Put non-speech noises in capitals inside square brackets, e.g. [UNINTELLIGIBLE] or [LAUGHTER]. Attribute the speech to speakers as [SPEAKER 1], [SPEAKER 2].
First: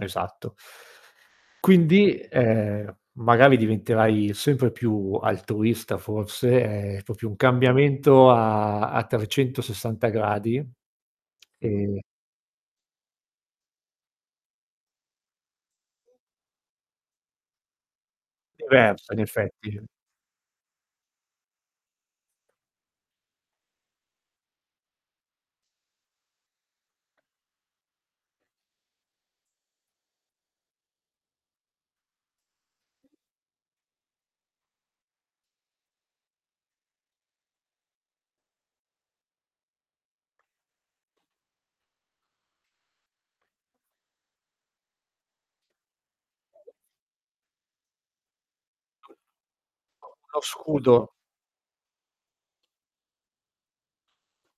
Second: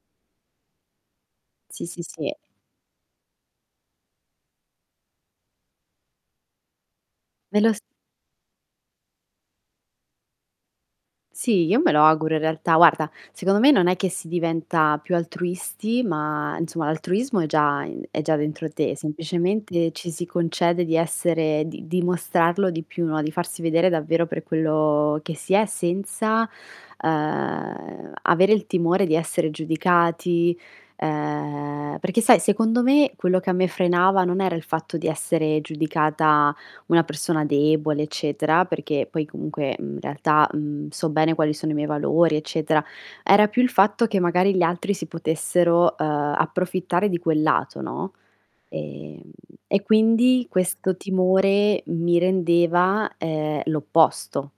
[SPEAKER 1] Esatto.
[SPEAKER 2] Sì, sì,
[SPEAKER 1] Quindi,
[SPEAKER 2] sì.
[SPEAKER 1] ehm, magari diventerai sempre più altruista, forse, è proprio un
[SPEAKER 2] Me lo s
[SPEAKER 1] cambiamento a a 360 gradi.
[SPEAKER 2] Sì, io me
[SPEAKER 1] E
[SPEAKER 2] lo auguro, in realtà guarda, secondo me non è che si diventa più altruisti, ma insomma, l'altruismo è già in è già dentro te.
[SPEAKER 1] Diverso in effetti.
[SPEAKER 2] Semplicemente, ci si concede di essere di dimostrarlo di più, no? Di farsi vedere davvero per quello che si è, senza, ehm, avere il timore di essere giudicati, ehm perché sai secondo me quello che a me frenava non era il fatto di essere giudicata una persona debole eccetera, perché poi comunque, uhm, in realtà, uhm, so bene quali sono i miei valori eccetera, era più il fatto che magari gli altri si potessero, ehm, approfittare di quel lato, no? Ehm e
[SPEAKER 1] [UNINTELLIGIBLE] uno
[SPEAKER 2] quindi questo
[SPEAKER 1] scudo.
[SPEAKER 2] timore mi rendeva, ehm, l'opposto.